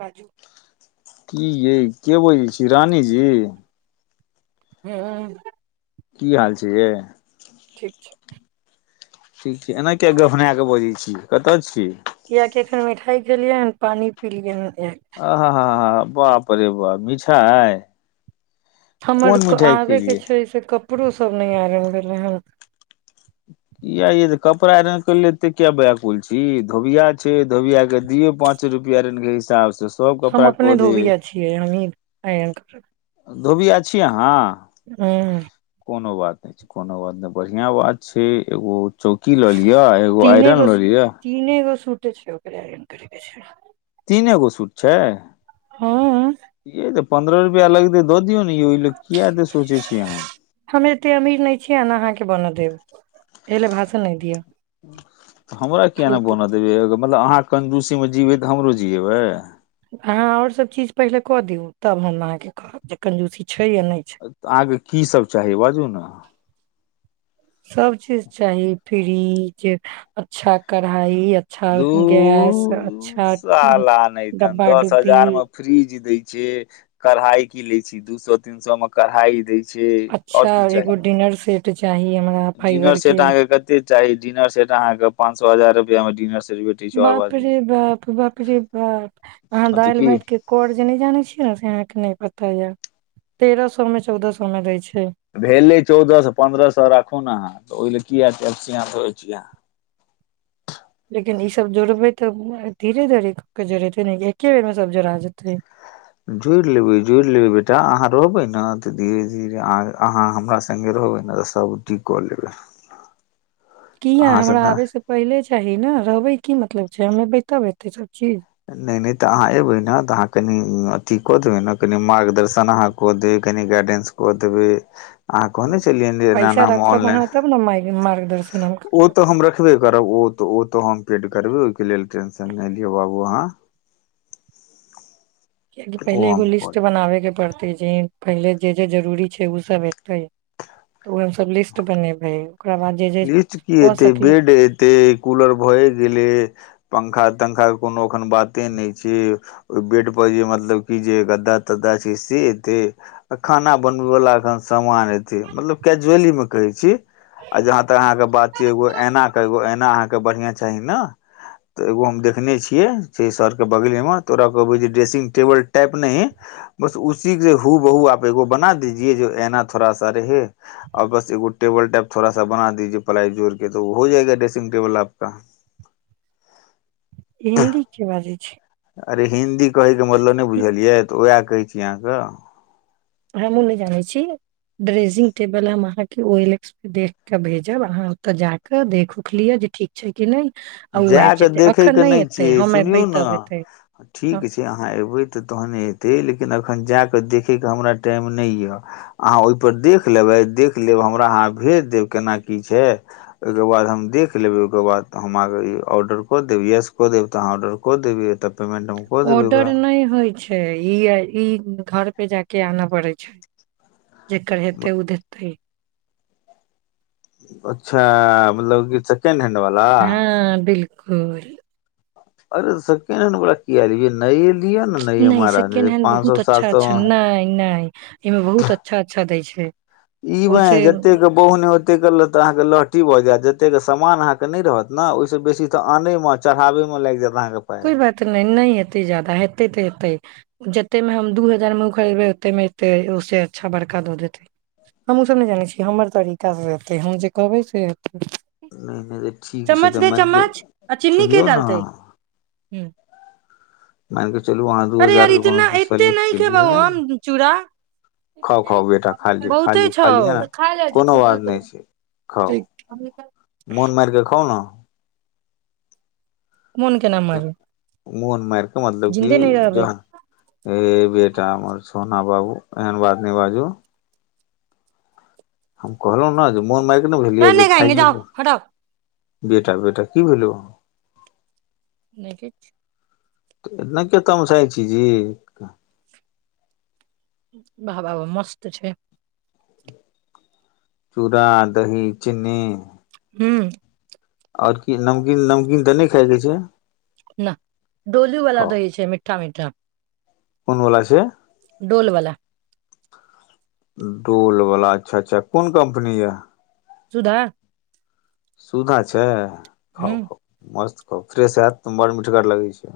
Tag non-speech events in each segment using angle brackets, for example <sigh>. बाजू की यै के बजै छी रानीजी हँ की हाल छै यै ठीक छै ठीक छै एना किया गभना के बजैत छी कतऽ छी कियाकि एखन मिठाइ खेलियै हन पानी पिलियै आ ह ह ह बाप रे बा मिठाइ हमर कोन मिठाइ आबे के खेलियै छै से कत कपड़ो सब नहि आयरन भेलै हन किये यै तऽ कपड़ा आयरन करैले एते किये व्याकुल छी धोबिया छै धोबिया के दियौ पाँच रुपया आयरन के हिसाब से सब हम कपड़ा अपने कऽ दे धोबिया छियै हमही आयरन करबै धोबिया छी अहाँ हँ अच्छा कोनो बात नहि बढ़ियां बात छै एगो चौकी लऽ लिअ एगो तीने आइरन गो लऽ लिअ तीने गो सूटे छै ओकरे आयरन करै के छै तीने गो सूट छै हँ ये तऽ पन्द्रह रुपया लगतै दऽ दियौ न यै ओहिले किये अत्तै सोचै छी अहाँ हम एते अमीर नहि छियै ने अहाँके बनऽ देब एहि ले भाषण नहि दिय हमरा किये नहि बनऽ देब यै एगो मतलब अहाँ कंजूसीमे जिबै तऽ हमरो जियेबै अहाँ आओर सभ चीज पहिले कऽ दियौ तब हम अहाँके कहब जे कंजूसी छै या नहि छै तऽ अहाँके कीसभ चाही बाजू ने सब चीज चाही फ्रीजे अच्छा करहा चाही अच्छा दू गैस अच्छा साला नहितन डब्बा दस डुब्बी हजार मे फ्रिज दै कढ़ाई कीन लै छै दू सौ तीन सौ मे कढ़ाई दै छै अच्छा आओर की एगो चाही डिनर सेट चाही हमरा फाइबर डिनर सेट के अहाँके कते चाही डिनर सेट अहाँ के पांन सौ हजार रुपयामे डिनर सेट भेटै छै आओर बाप बाजू रे बाप बाप रे बाप अहाँ हँ तऽ दालि की भात के कौर जे नहि जाने छियै ने से अहाँके नहि पता तयो तेरह सौ मे चौदह सौ मे दै छै भेलै चौदहसँ पन्द्रह सौ राखू न अहाँ ओहि ल कीया एते अपसियात होइ छी अहाँ लेकिन ईसभ जोड़बै तऽ धीरे धीरे क जोड़ेतै न की एके बेरमे सभ जोड़ा जेतै जुड़ि लेबै जुड़ि लेबै बेटा अहाँ रहबै न तऽ धीरे धीरे अह अहाँ हमरा संगे रहबै न तऽ सभ ठीक कऽ लेबै किया अहाँसँ हमरा ने आबे सँ पहिले चाही न रहबै की मतलब छै हमे बैतब एतै त नइ नइ तऽ अहाँ एबै ने तऽ अहाँ कनि अथी कऽ देबै ने कनि मार्गदर्शन अहाँ कऽ देबै कनि गाइडेंस कऽ देबै अहाँ कहने छलिये न जे एना पैसा एना रखब अहाँ ऑनलाइन तब ने मार्ग- मार्गदर्शन हम करब। ओ तऽ हम रखबे करब ओ तऽ ओ तऽ हम पेड करबे ओहिके लेल टेंशन नहि लियौ बाबू अहाँ किआकि ओ पहिले एगो हम कऽ लिस्ट बनाबे के पड़ते जे पहिले जे जे जरूरी छै ओ सब हेते तऽ ओ हम सब लिस्ट बनेबे लिस्ट कीऽ हेतै बेड एते कूलर भए गेलै पंखा पंखा क कोनो अखन बाते नइ छै ओइ बोड पर जे मतलब की जे गद्दा तद्दा छै से एतै आ खाना बनबै बला अखन समान एतै मतलब केजवली म कहै छी आ जहाँ तक अहाँके बात छै एगो एना के एगो एना अहाँ क बढ़िया चाही न त एगो हम देखने छिये सर के बगले म तोरा कहबै ज ड्रेसिंग टेबुल टाइप नइ बस उसी के हु बहु आप एगो बना दिजिए जो एना थोड़ा सा रहे आ बस एगो टेबल टाइप थोड़ा सा बना दीजिय पलाई जोर के त हो जाएगा ड्रेसिंग टेबल आपका हिन्दी के बाजै छी अरे हिन्दी कहै कऽ मतलब नइ बुझलियै तऽ ओएह कहै छी अहाँ कऽ हमहुँ नहि जाने छी ड्रेसिंग टेबल हम अहाँके ओ एल एक्स पे देख के भेजब अहाँ ओतऽ जााक देख उख लिअ जे ठीक छै कि नहि आ ओ जा आबि कऽ जेतै अखन देखैके नहि एतै छियै हम एबै सुनियौ तब एतै न हँ, ठीक छै अहाँ एयबै तऽ तहने एतै लेकिन एखन जाकऽ देखैके हमरा टाइम नहि यऽ अहाँ ओहिपर देख लेबै देख लेब हमरा अहाँ भेज देब केना की छै ओहिके बाद हम देख लेबै ओहिके बाद हम आहाँ क ई ऑर्डर क देब यस क देब तऽ हाँ ऑर्डर क देबै तब ऑर्डर नहि होइ छै ई ई घर पे जायकऽ आना पड़ै छै जेकर हेतै ओ देतै अच्छा मतलब की सेकेंड हैंड वाला हँ बिल कुल अरे सकेण्ड बला किया नये लि नहि सेकेंड हेंड बहुत अच्छा सए अच्छा मे नहि नहि इमे बहुत अच्छा अच्छा दै छै जठीक ई बाइह जते के बहु ने ओते ततेक क लऽ तऽ अहाँके लहटी भऽ जायत जतेक समान अहाँके नहि रहत ने ओहिसँ बेसी तऽ आनयमे चढ़ाबै मे लागि जायत अहाँके पाय कोइ बात नइ नइ एतै जादा हेतै तऽ हेतै जते मे हम दू हजार मे खरीदबै ओते मे एतै उहो से अच्छा बड़का दऽ देते हम ओ सब ने जानै छी हमर तरीका से हते हम जे कहबै से हेतै नहि नहि तऽ ठीक छै चम्मच तऽ दे मनकेऽ चम्मच सुनियौ ने ह्म नहि चलू अहाँ दू हजार के कोनो चीज एते सेलेक्ट नहि खेबौ कियै हम चूड़ा खा खा बे बहुते छौ ने खा जा कोनो बात नहि छै खा मोन मारिके खा ने मन केना मार मून मारक मतलब क जो ह बे र छोना बाबू एन बात न बाजू हम कहलहु ने जे मोन माय रहने खएंगे जाउ हटा बेटा बेटा की भेलल नहिके एना कत हम सै छी जी वाह वाह मस्त छै चूड़ा दही चिनी हू आओर की नमकीन नमकीन तऽ नहि खायके छै न डोलू वालला खाउ द ही छै मीठा मीठा कोन बोल छै डोलवलाा डोलवला अच्छा अच्छा कोन कम्पनी यऽ सुधा सुधा छै हँ हूँ ह मस्त फ्रेश हयत त बड़ मिीठगर लगै छै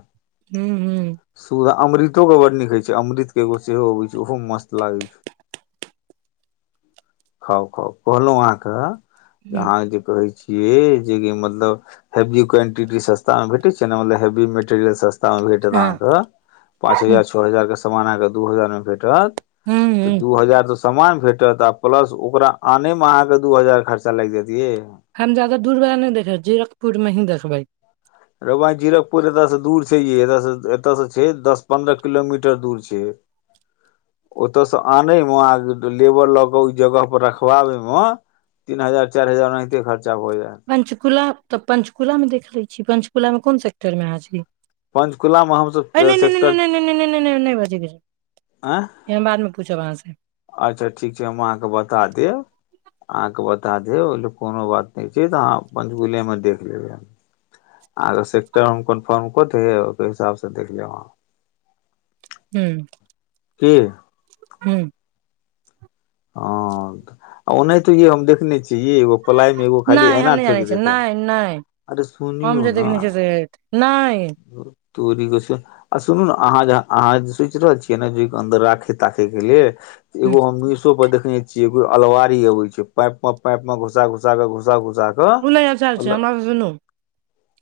हूँ हूँ सुधा अमृतो के बड नखै छै अमृत केगो सेहो अबै छै ओहो मस्त लागै छै खाउ खाउ कहलहु अहाँके हूँ अहाँ जे कहै छी ये जेि मतलब हेवी क्वांटिटी सस्ता मे भेटे छै ने मतलब हेवी मेटेरियल सस्त हँ हूँ <unintelligible> सामान अहाँके दू हजार मे भेटत हूँ तऽ हूँ दू हजार द समामान भेटत आ प्लस ओकरा आने में अहाँ के दू हजार खर्चा लागि जतिै हम जाददा दूर बला नहि देखेै जीरकपुर मे ही देखबै रवाय जीरपुर एतय से दूर छै ये एत से एतय से छै दस पन्द्रह किलोमीटर दूर छै ओतय से आने मे आ लेबर लऽ के ओ जगह पर रखवाबे मे तीन हजार चारि हजार ओनाहिते खर्चा भऽ जायत पञ्चुकुला तऽ पञ्चकूला मे देख ले छीियै पंचकुला मे कोन से्टर मे अहाँ छी पञ्चकुलामे हमसभ अरे नहि सेक्टर आँय यहाँ बाद मे पूछो वहाँ से अच्छा ठीक छै हम अहाँकेँ बता देब अहाँकेँ बता देब ओहि लेल कोनो बात नहि छै तऽ अहाँ पञ्चकुलेमे देख लेबै अहाँके सेक्टर हम कन्फर्म कऽत हब ओहि हिसाबसँ देख लेब अहाँ हू की हँ ओ नहि तऽ य हम देखने छी य एगो पलाइ मे एगो खाली नहि हम एऐना नहि ठेक जानै छियै देताे नहि नहि अरे हम सुनौ जे न देखने छियै से नहि तोरी आ सुनू ने अहाँ अहाँ सोचि रहल छियै ने ज अन्दर राखे ताखे के लेल एगो हम देखने छियै को अलवारी अबै छै पाइप मे पाइप मे घुसा घुसा घुसा घुसा के उल चल छै हमर सुनू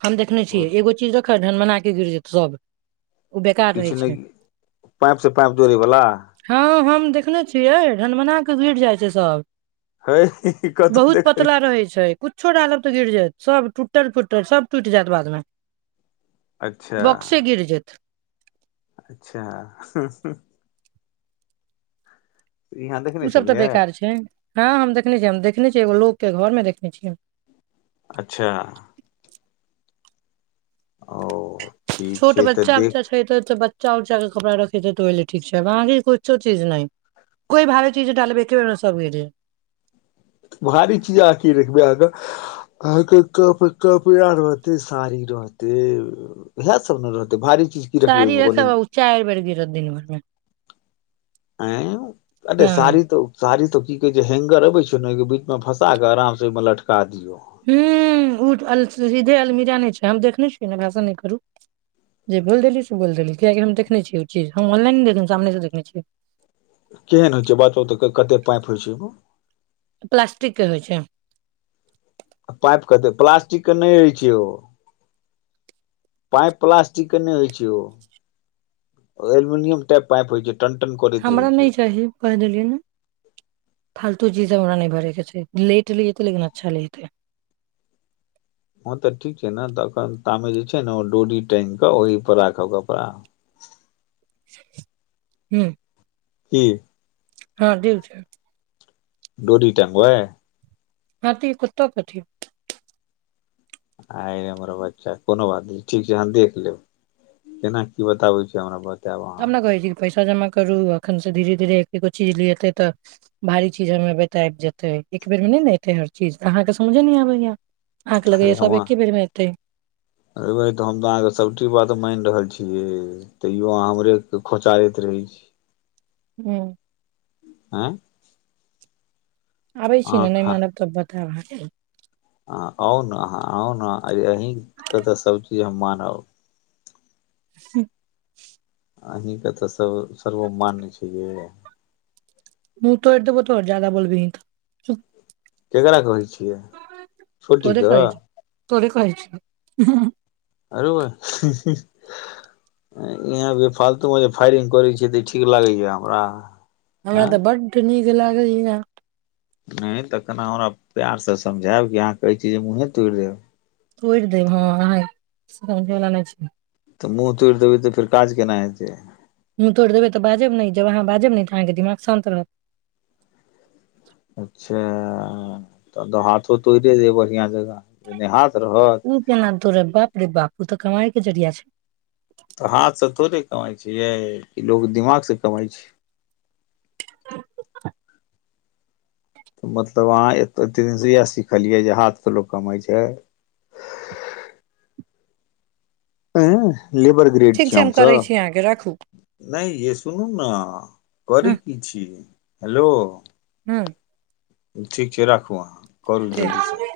हम देखने छियै मतलब एगो चीज रख झनमना के घिर जेतै सब ओ बेकार रहै किछु नहि छै पाइप से पाइप जोड़े वाला हँ हम देखने छियै रनमना के घुर जाइ छै सब है कतहु बहुत देखै पतला रहै छै कु्छो डालब तऽ गिर जायत सब टूट त सभ टुटि जायत बादमे अच्छा बक्से गिर जेत अच्छा यहाँ देखने ओ सब तऽ छलियै बेकार छै हँ हम देखने छियै हम देखने छियै एगो लोक के घर मे देख बुझियऔ अच्छा ओ ठीक छोट छै तऽ बच्चा बच्चा देख छै त त ब्च चाउऊचा के कपड़ा रखे छै तऽ ओहिल ठीक छै अहाँ कुछो चीज नहि कोइ भारे चीज डालबै एके बेरमे सभ गेले भारी चीज अह की रखबे अहाँके अहके कपड़ा रहते साड़ी रहते इएह सब ने रहते भारीीज सारी रख ब उ चारि बेर गिर दिन भरमे आ अरे हँ सारी त सारी त की कहे छै हैंगर अबे छै ने ओ के बीच मे फसा के आराम से ओ मे लटका दियो ह्म्म ओल सीधे अलमीरा नहि छै हम देखने छियै नहि भाषण नहि करू जे बोल देली से बोल देली किियकि हम देखने छियै ओ चीज हम ऑनलाइन देख सामनेसँ देखने छियै केहन होइ छै बातो तऽ कतेक पाइपि होइ छै प्लासटिक के होइ छै आ पाइप कतेक प्लास्टिकके नहि रहै छै ओ पाइप प्लास्टिक के नहि होइ छै ओ एल्युमिनियम टाइप पाइप होइ छै टन टन करैत रहै हमरा छै नहि चाही कहि देलियै ने फालतू जी रा नहि भरके छै लेट ल जेतै लेकिन अच्छा लतै हँ तऽ ठीक छै ने तऽ एखन तामे जे छै ने ओ डोरी टाँगि कऽ ओहहिपर राखब कपड़ा ह्म की हँ डिव छै डोरि टंगबै हति कुतो कथी आइ हमर बच्चा कोनो बात नहि छै ठीक छै हम देख लेब केना की बताबै छी हमरा बता हमना कहै छी पैसा पैसा जमा करु अखन से धीरे धीरे एकगो चीज ले एते तऽ भारी चीज ह एबेत आब जेते एक बेेर मे ने एते हर चीज अहाँ के समझे न आबेया हे हमा रै बैह हम तऽ अहाँके सबची बात मान रहल छी छी यै तैयो अहाँ हमरे खोँचारैत रहै छी हू आँ आबै छी ने नहि खा मानब तब ब तब आहाँके अहाँ आउ ने अहाँ आउ ने अरे अहीँके तऽ सभचीज हम मानब हूँ अही के त कहो सर्वमान छै जे मूह तौर देबो तोहर जादा बोल्बी ही तऽ ककरा कहै छियै छोटीके तोर कहै छियौ आरौ बैह इ आहा बे फालतू मे जे फायरिंग करै छै तऽ ठीक लागे या हमरा हमरा आँ तऽ बड्ड निक निक लागैया ऐयै तखन आहाँ हमरा प्यार सँ समझायब कि अहाँ कहै छीय जे मुँहे तोड़ि देब तोड़ि देब हँ आहाँ समझैवला नहि छै तऽ मुँह तोड़ि देबै तऽ फेर काज केनाइ हेतै मुूँह तोड़ि देबै तऽ बाजब ने जब अहाँ बाजब ने तऽ अहाँके दिमाग शान्त रहत ह तब त हाथो तोड़े देब बढ़ियां जेका नै हाथ रहत ओ केना तोरब बाप रे बापू उ तऽ कामइके जड़िया छै तऽ हाथसँ थोड़े कमाइ छियै कि लोक दिमाग सँ कमाइ छै मतलब अहाँ ए एतेक दिनसँ इएह सिखलियै जे हाथके लोक कमाइ छै <unintelligible> लेबर ग्रेड ठीक छी छै हम करै हमसब छी अहाँके राखू नहि यै सुनू न करै हूँ कि छी हेलो हँ ठीक छै राखू अहाँ करू ठीक जल्दी सँ